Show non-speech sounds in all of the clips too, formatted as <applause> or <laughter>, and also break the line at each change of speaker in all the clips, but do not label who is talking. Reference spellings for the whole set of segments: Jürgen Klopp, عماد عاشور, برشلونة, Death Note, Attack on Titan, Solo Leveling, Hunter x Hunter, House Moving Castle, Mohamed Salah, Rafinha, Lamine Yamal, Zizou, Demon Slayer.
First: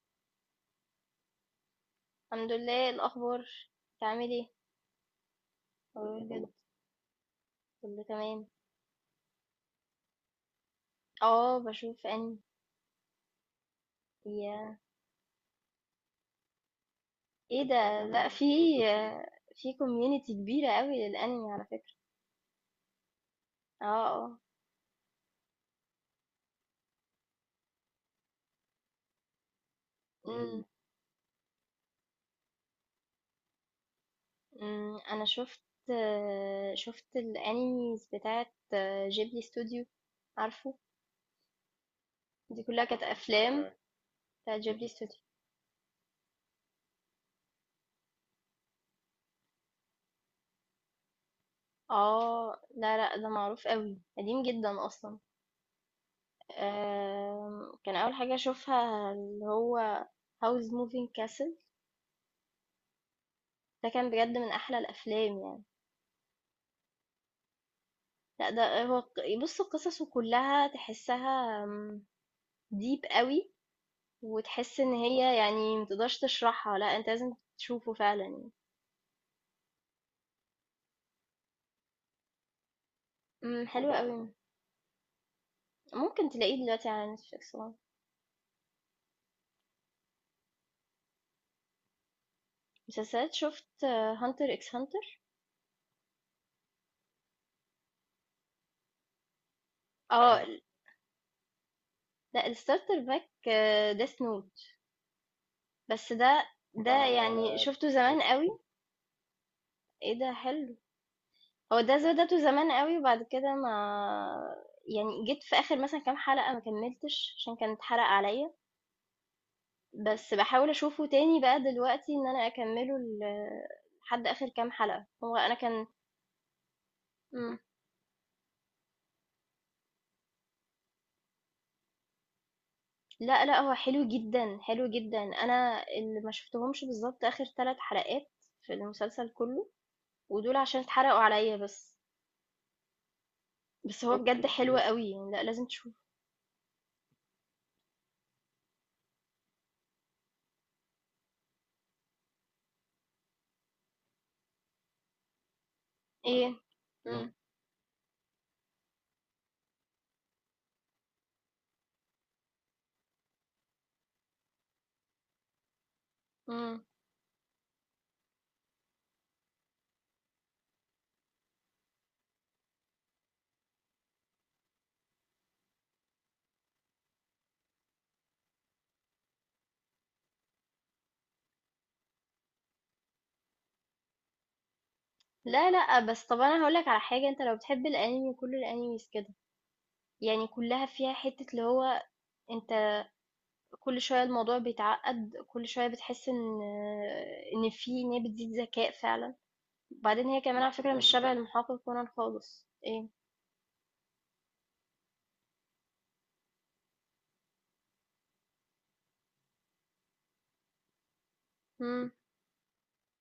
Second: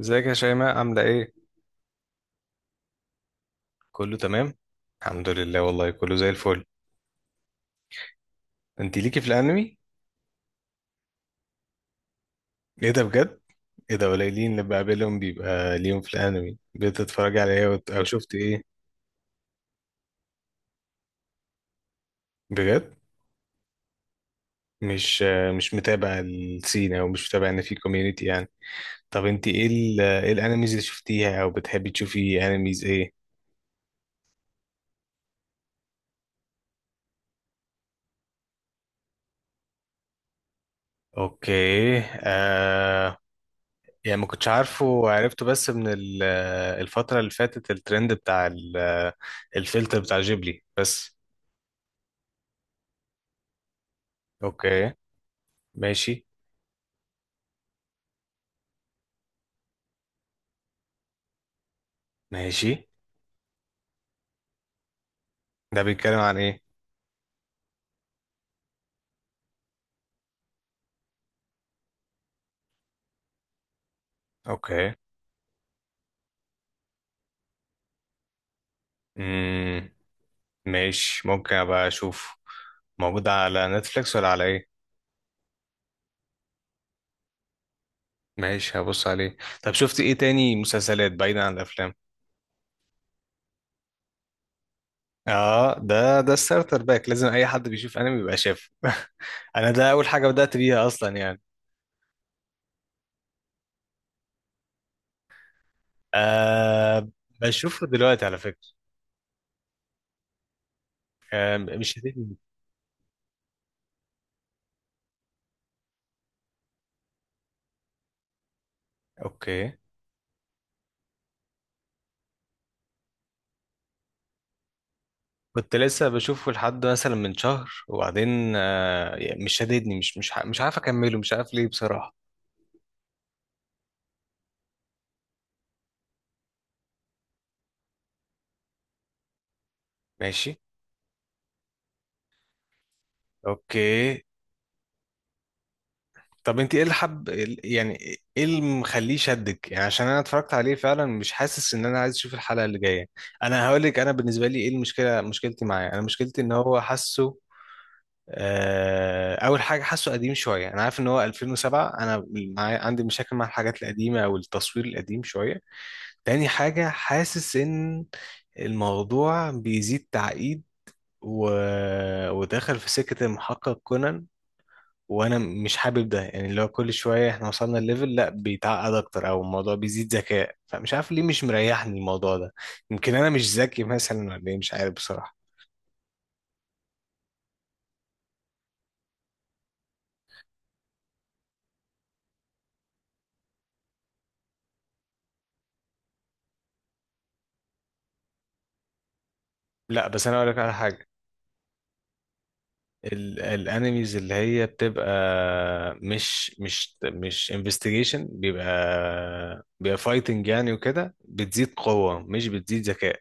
ازيك يا شيماء، عاملة ايه؟
الحمد لله. إيه الاخبار؟
كله
بتعمل ايه؟
تمام؟ الحمد لله، والله كله
اقول
زي
كده.
الفل.
كله تمام.
انت ليكي في الانمي؟
اه، بشوف انمي.
ايه ده بجد؟ ايه ده، قليلين اللي
يا
بقابلهم بيبقى ليهم في الانمي. بتتفرجي على
ايه
ايه
ده؟
او
لا،
شفت
في
ايه؟
في كوميونتي كبيره قوي للانمي على فكره.
بجد؟
اه، اه.
مش مش متابع السين، او مش متابع ان في كوميونيتي يعني. طب انت ايه ايه
أمم،
الانميز اللي شفتيها، او بتحبي تشوفي انميز ايه؟
أمم، انا شفت الانميز بتاعت جيبلي ستوديو، عارفه؟
اوكي
دي كلها كانت
آه.
افلام
يعني ما كنتش
بتاعت
عارفه
جيبلي ستوديو.
وعرفته بس من الفترة اللي فاتت، الترند بتاع الفلتر بتاع جيبلي بس.
اه، لا، لا، ده معروف قوي، قديم جدا
اوكي،
اصلا.
ماشي.
كان أول حاجة أشوفها اللي هو House Moving Castle.
ماشي،
ده كان بجد من أحلى الأفلام يعني.
ده بيتكلم عن ايه؟
لأ، ده هو بص، قصصه كلها تحسها ديب قوي، وتحس إن
اوكي.
هي يعني متقدرش تشرحها، لأ أنت لازم تشوفه فعلا يعني.
امم، ماشي، ممكن ابقى اشوف. موجود على
حلو
نتفليكس ولا
قوي،
على ايه؟
ممكن تلاقيه دلوقتي على نتفليكس طبعا.
ماشي، هبص عليه. طب شفت ايه تاني مسلسلات بعيدا عن الافلام؟
مسلسلات، شفت هانتر اكس هانتر.
اه، ده الستارتر باك، لازم اي حد بيشوف انمي يبقى شافه <laughs> انا ده اول حاجة
اه، حلو
بدأت بيها اصلا يعني.
لأ، الستارتر باك، ديث نوت، بس ده
آه،
يعني
بشوفه
شفته زمان
دلوقتي على
قوي.
فكرة.
ايه ده، حلو. هو
مش
ده
هتدي.
بدأته زمان أوي، وبعد كده ما يعني جيت في آخر مثلًا كام حلقة، ما كمّلتش عشان كان اتحرق عليّا،
اوكي.
بس باحاول أشوفه تاني بقى دلوقتي إن أنا أكمّله لحد آخر كام حلقة، هو أنا
كنت
كان.
لسه بشوفه لحد مثلا من
إمم.
شهر، وبعدين يعني مش شاددني، مش عارف اكمله، مش عارف ليه بصراحة.
لأ، لأ، هو حلو جدًا، حلو جدًا. أنا اللي ما شُفتهمش بالضبط آخر 3 حلقات في المسلسل كُلّه،
ماشي.
ودول عشان اتحرقوا عليّا بس، بس هو
اوكي.
بجد أوكي، حلو أوكي أوي يعني، لأ، لازم تشوفه.
طب انت ايه اللي حب، يعني ايه اللي مخليه شدك؟ يعني عشان انا اتفرجت عليه فعلا، مش حاسس ان انا عايز اشوف الحلقة اللي جاية. انا هقول لك، انا بالنسبة لي ايه المشكلة. مشكلتي معاه، انا مشكلتي
إيه؟
ان هو
إمم. إمم،
حاسه. اول حاجة، حاسه قديم شوية. انا عارف ان هو 2007. عندي مشاكل مع الحاجات القديمة او التصوير القديم شوية. تاني
إمم.
حاجة، حاسس إن الموضوع بيزيد تعقيد، و... ودخل في سكة المحقق كونان. وأنا مش حابب ده، يعني اللي هو كل شوية إحنا وصلنا الليفل، لأ بيتعقد أكتر، أو الموضوع بيزيد ذكاء. فمش عارف ليه مش مريحني الموضوع ده، يمكن أنا مش ذكي مثلا، ولا إيه؟ مش عارف بصراحة.
لا، لأ، بس طب أنا هاقول لك على حاجة، أنت لو بتحب الأنمي كل الأنيميز كده، يعني كلها فيها حتة اللي هو، أنت كل شوية الموضوع بيتعقد، كل شوية بتحس إن هي بتزيد ذكاء فعلا،
لأ بس
وبعدين
أنا
هي
أقولك
كمان على
على
فكرة مش
حاجة.
شبه المحقق كونان خالص، إيه؟
ال الانميز اللي هي بتبقى، مش انفستيجيشن، بيبقى فايتنج يعني، وكده بتزيد
مم.
قوة مش بتزيد ذكاء.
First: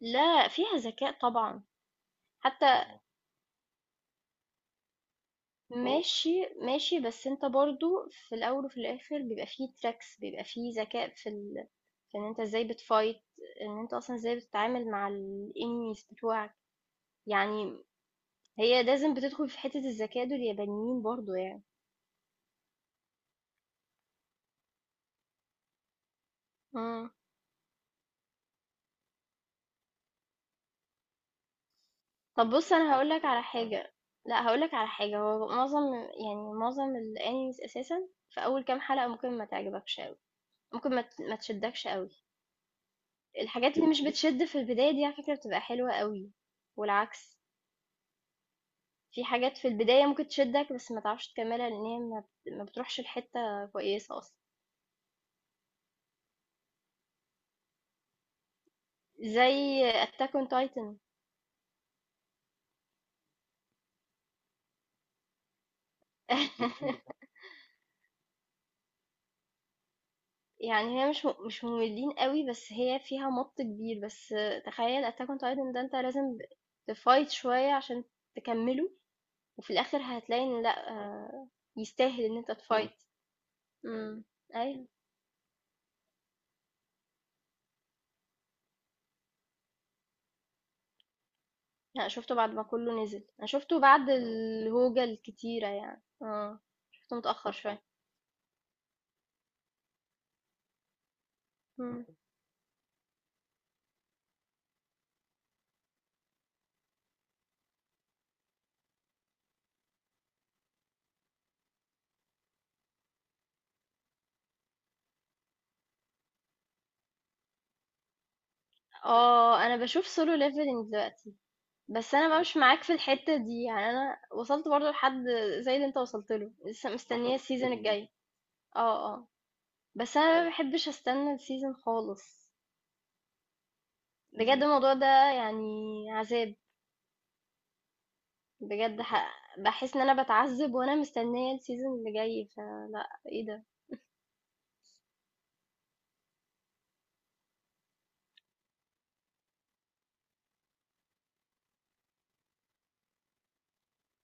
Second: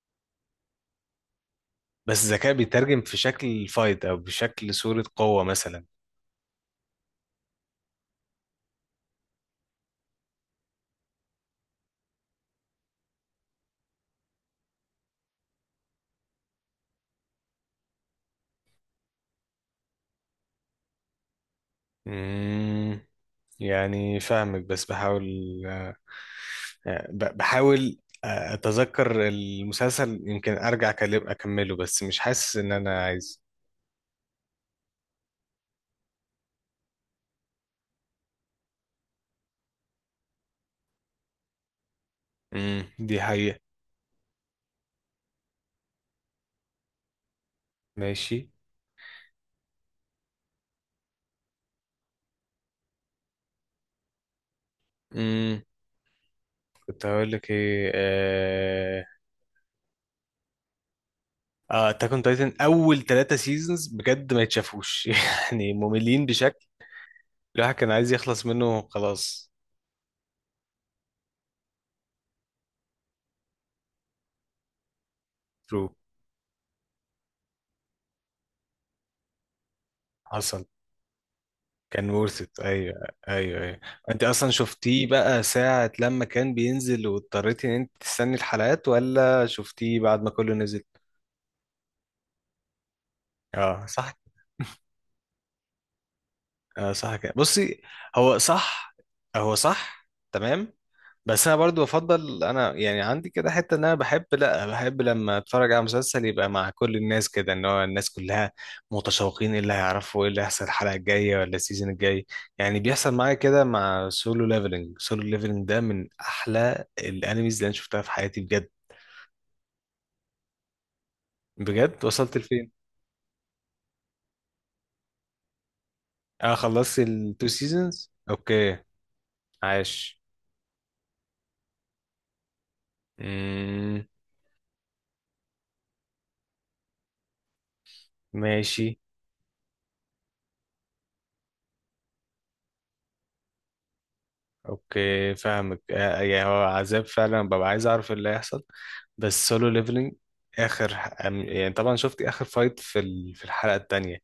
لا، فيها ذكاء طبعا،
بس الذكاء
حتى.
بيترجم في شكل فايت، او بشكل صورة قوة مثلا.
ماشي، ماشي، بس أنت برضو في الأول وفي الآخر بيبقى فيه تراكس، بيبقى فيه ذكاء في إن أنت إزاي بتفايت، إن أنت أصلا إزاي بتتعامل مع الإنميز بتوعك. يعني هي لازم بتدخل في حتة الذكاء دول، اليابانيين برضو يعني.
امم، يعني فاهمك بس بحاول. آه،
امم.
بحاول. اتذكر المسلسل، يمكن ارجع اكمله، بس مش
طب
حاسس ان
بص، انا
انا
هقولك
عايز.
على حاجة. لا، هقولك على حاجة، هو معظم يعني معظم الانيميز اساسا في اول كام حلقة ممكن ما تعجبكش قوي، ممكن ما تشدكش قوي.
امم، دي حقيقة.
الحاجات اللي مش بتشد في البداية دي على فكرة بتبقى حلوة قوي، والعكس،
ماشي.
في حاجات في البداية ممكن تشدك بس ما تعرفش تكملها، لان هي ما بتروحش لحتة كويسة اصلا.
مم. كنت هقول لك ايه. اه،
زي اتاك اون تايتن.
اتاك اون تايتن اول 3 سيزونز بجد ما يتشافوش <laughs> يعني مملين بشكل،
<laughs>
الواحد كان عايز يخلص منه خلاص.
يعني هي مش مملين أوي، بس هي فيها مَط كبير، بس تخيّل Attack on Titan ده
ترو.
أنت لازم تfight شوية عشان تكمّله، وفي الآخر هتلاقي إن
حصل.
لأ،
كان
يستاهل إن
worth it.
أنت
ايوه
تfight.
ايوه ايوه. انت
إمم.
اصلا
أيوه،
شفتيه بقى ساعة لما كان بينزل، واضطريتي ان انت تستني الحلقات، ولا شفتيه بعد ما كله نزل؟
لأ شُفته بعد ما كلّه نزل، أنا شُفته
اه
بعد
صح،
الهوجة الكتيرة يعني،
اه صح
شُفته
كده.
متأخّر
بصي.
شوية.
هو صح، هو صح. تمام. بس انا برضو
إمم.
بفضل، انا يعني عندي كده حته، ان انا بحب لا بحب لما اتفرج على مسلسل يبقى مع كل الناس كده. ان هو الناس كلها متشوقين، ايه اللي هيعرفوا، ايه اللي هيحصل الحلقه الجايه ولا السيزون الجاي. يعني بيحصل معايا كده مع سولو ليفلنج. سولو ليفلنج ده من احلى الانميز اللي انا شفتها في حياتي بجد.
أنا باشوف Solo Leveling دلوقتي،
بجد،
بس أنا
وصلت
بقى مش
لفين؟
معاك في الحتّة دي، يعني أنا وصلت برضه لحد زي اللي أنت وصلت له،
اه،
لسه
خلصت
مستنية
التو
الseason الجاي.
سيزونز. اوكي.
آه، آه. بس
عاش.
انا ما بحبش استنى السيزون خالص،
امم.
بجد الموضوع ده يعني عذاب.
ماشي.
بجد بحس ان انا بتعذب وانا مستنيه السيزون اللي جاي، فلا، ايه ده.
اوكي فاهمك. يعني هو عذاب فعلا، ببقى عايز اعرف اللي هيحصل. بس سولو ليفلنج، يعني طبعا شفت اخر فايت في في الحلقة التانية.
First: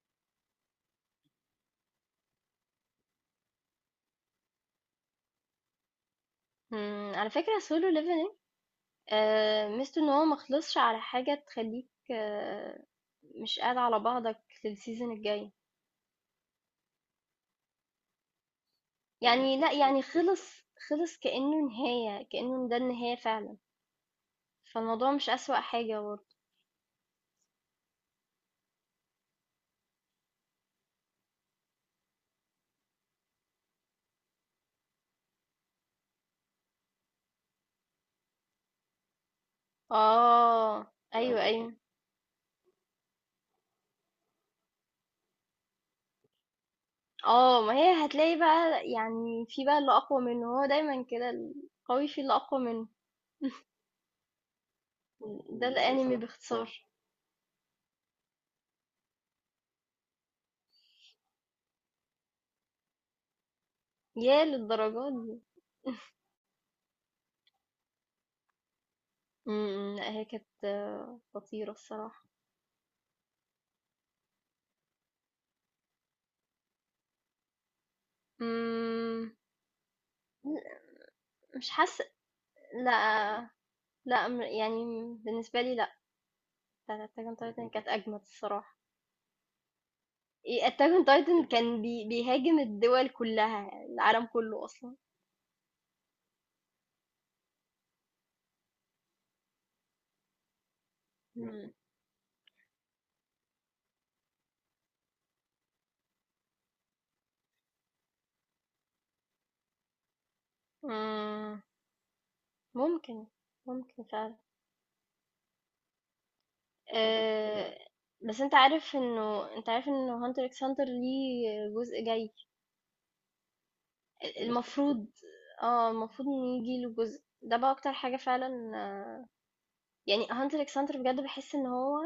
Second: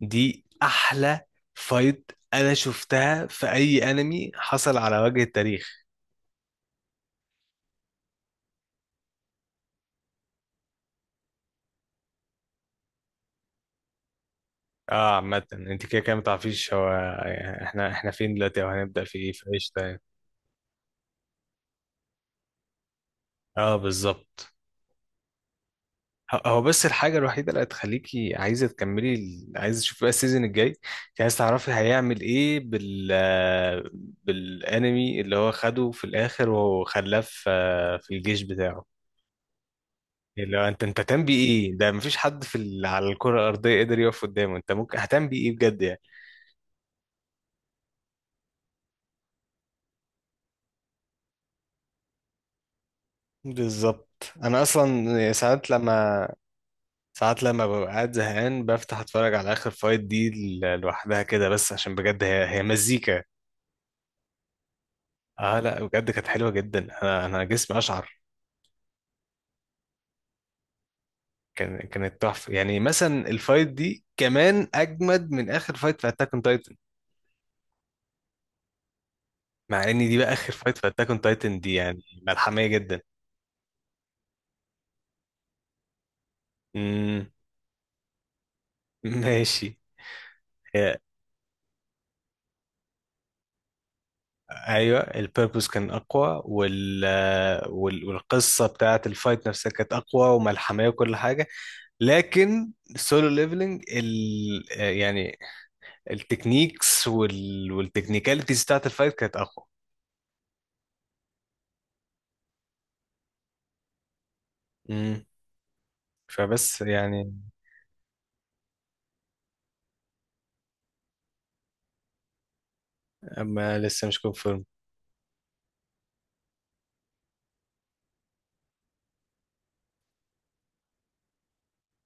دي احلى فايت انا شفتها في اي انمي حصل على وجه التاريخ.
مم. على فكره سولو ليفلينج ميزته ان هو مخلصش على حاجه تخليك، مش قاعد على بعضك للسيزون
اه عامة،
الجاي.
انت كده كده متعرفيش هو، يعني احنا فين دلوقتي، او هنبدأ في ايه، في
يعني
ايش
لا،
تاني.
يعني خلص، خلص كانه نهايه، كانه ده النهايه فعلا،
اه بالظبط.
فالموضوع مش اسوأ حاجه برضه.
هو بس الحاجة الوحيدة اللي هتخليكي عايزة تكملي عايزة تشوفي بقى السيزون الجاي، انت عايزة تعرفي هيعمل ايه بالانمي اللي هو خده في الاخر وخلاه في الجيش بتاعه. اللي هو انت
اه،
انت هتعمل
ايوه،
بيه
ايوه.
ايه؟ ده مفيش حد على الكرة الأرضية قدر يقف قدامه، انت ممكن هتعمل بيه ايه بجد يعني.
اه، ما هي هتلاقي بقى يعني، في بقى اللي اقوى منه، هو دايما كده، القوي في اللي اقوى منه.
بالظبط. انا اصلا
ده
ساعات
الانمي بالظبط
لما
باختصار.
ساعات لما ببقى قاعد زهقان، بفتح اتفرج على اخر فايت دي لوحدها كده. بس عشان بجد هي مزيكا.
يا للدرجات دي.
اه لا بجد كانت حلوه جدا. انا جسمي اشعر.
لا، هي كانت خطيرة
كانت
الصراحة.
تحفه، يعني مثلا الفايت دي كمان اجمد من اخر فايت في اتاك اون تايتن،
امم.
مع ان دي بقى اخر فايت في اتاك اون تايتن
مش
دي يعني
حاسة،
ملحميه جدا.
لا، لا يعني بالنسبة لي لا. بتاعت اتاك
امم.
اون تايتن كانت اجمد الصراحة.
<laughs> ماشي.
ايه، اتاك
هي-
اون تايتن كان بيهاجم الدول كلها، العالم كله اصلا.
ايوه البيربوس كان اقوى، والقصه بتاعت الفايت نفسها كانت اقوى وملحميه وكل حاجه.
مم.
لكن السولو ليفلنج، ال... آه، يعني التكنيكس والتكنيكاليتيز بتاعت الفايت كانت
مم. ممكن، ممكن فعلا.
اقوى. فبس يعني.
آه، بس انت عارف انه هانتر اكس هانتر ليه جزء جاي؟
اما لسه مش كونفيرم.
المفروض. اه المفروض ان يجي له جزء، ده بقى اكتر حاجة فعلا، يعني هانتر اكس هانتر بجد بحس ان هو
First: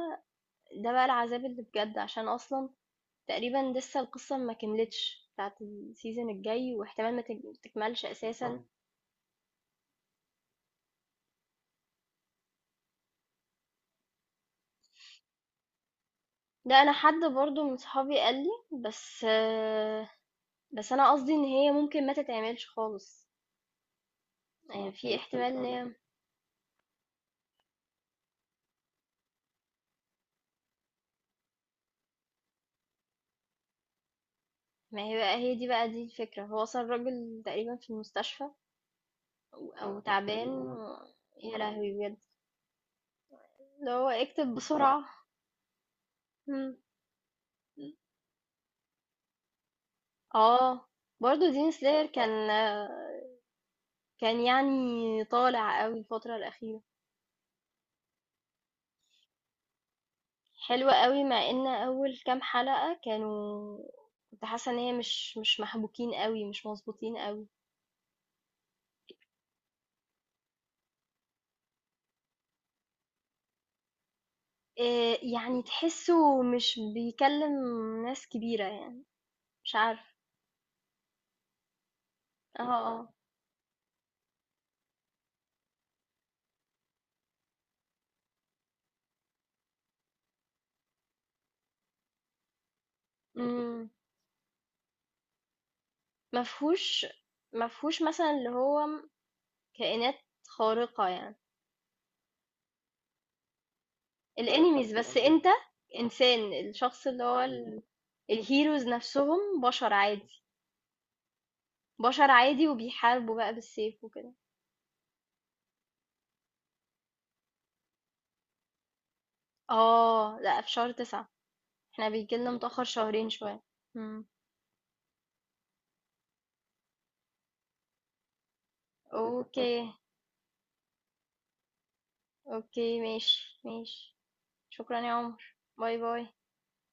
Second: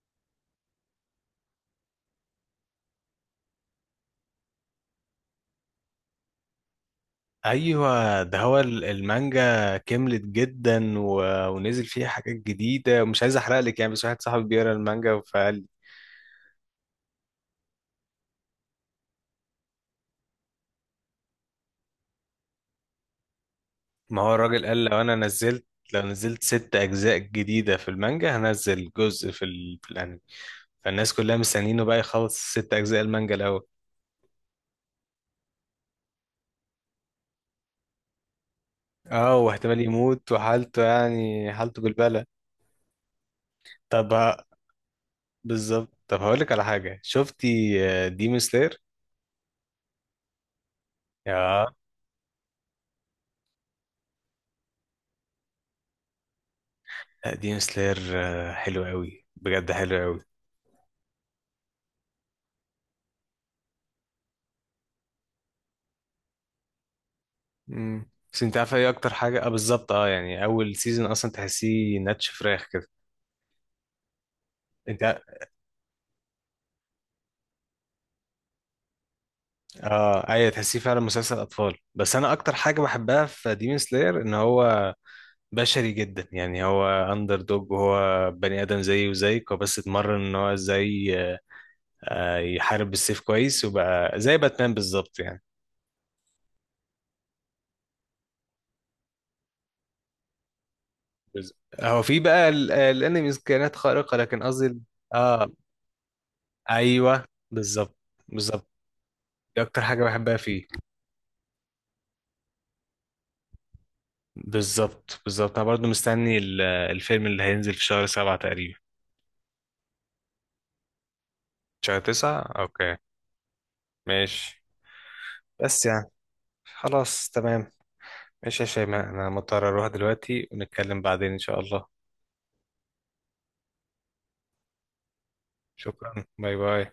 ده بقى العذاب اللي بجد، عشان اصلا تقريبا لسه القصة ما كملتش بتاعت السيزون الجاي، واحتمال ما تك- تكملش
ايوه، ده هو
اساسا.
المانجا كملت جدا، و... ونزل فيها حاجات جديده. مش عايز احرق لك يعني، بس واحد صاحبي بيقرا المانجا فقال.
ده انا حد برضو من صحابي قال لي بس، بس انا قصدي ان هي ممكن ما تتعملش خالص.
ما هو الراجل قال
يعني في احتمال ان هي،
لو نزلت 6 اجزاء جديده في المانجا هنزل جزء في الانمي. فالناس كلها مستنيينه بقى يخلص 6 اجزاء المانجا الاول.
ما هي بقى، هي دي بقى، دي الفكرة، هو وصل راجل تقريبا في المستشفى،
اه، واحتمال
أو
يموت
تعبان
وحالته،
و
يعني
يا
حالته
لهوي بجد،
بالبلة.
اللي هو
طب ه-
اكتب بسرعة.
بالظبط. طب هقول لك على
مم.
حاجه، شفتي ديمون سلاير؟
اه، برضو دين سلاير كان يعني طالع قوي الفترة الأخيرة.
لا، ديم سلاير حلو قوي بجد، حلو قوي.
حلوة قوي، مع ان أول كام حلقة كنت حاسة ان هي مش محبوكين قوي، مش مظبوطين قوي.
امم. بس انت عارف ايه اكتر حاجه. اه بالظبط. اه يعني اول سيزون اصلا تحسيه ناتش فراخ كده. انت.
إيه يعني، تحسه مش بيكلم ناس كبيرة يعني، مش عارف.
اه ايوه، تحسيه فعلا مسلسل اطفال. بس انا اكتر حاجه
اه،
بحبها في ديمون سلاير، ان هو بشري جدا. يعني هو اندر دوج، وهو بني ادم زيه وزيك. هو بس اتمرن ان هو ازاي يحارب بالسيف كويس،
اه.
وبقى زي باتمان بالظبط يعني.
ما فيهوش ما فيهوش مثلًا اللي هو كائنات خارقة يعني،
بز- هو في بقى الانميز كائنات خارقه، لكن قصدي
الenemies بس قصدك أنت.
اه
إنسان، الشخص اللي
ايوه.
هو آه. ال
بالظبط. بالظبط.
الheroes نَفْسهم
دي اكتر
بشر
حاجه بحبها
عادي،
فيه.
بشر عادي وبيحاربوا بقى بالسيف وكده.
بالظبط، بالظبط. انا برضو مستني الفيلم اللي هينزل في شهر 7 تقريبا.
لأ، في شهر 9.
شهر
إحنا بييجي
تسعة
لنا متأخر
اوكي.
شهرين شوية. إمم،
ماشي. بس يعني خلاص تمام. ماشي يا شيماء، انا مضطر اروح
أوكي،
دلوقتي، ونتكلم بعدين ان شاء الله.
أوكي، ماشي، ماشي. شكرًا يا عمر. باي،
شكرا،
باي.
باي باي.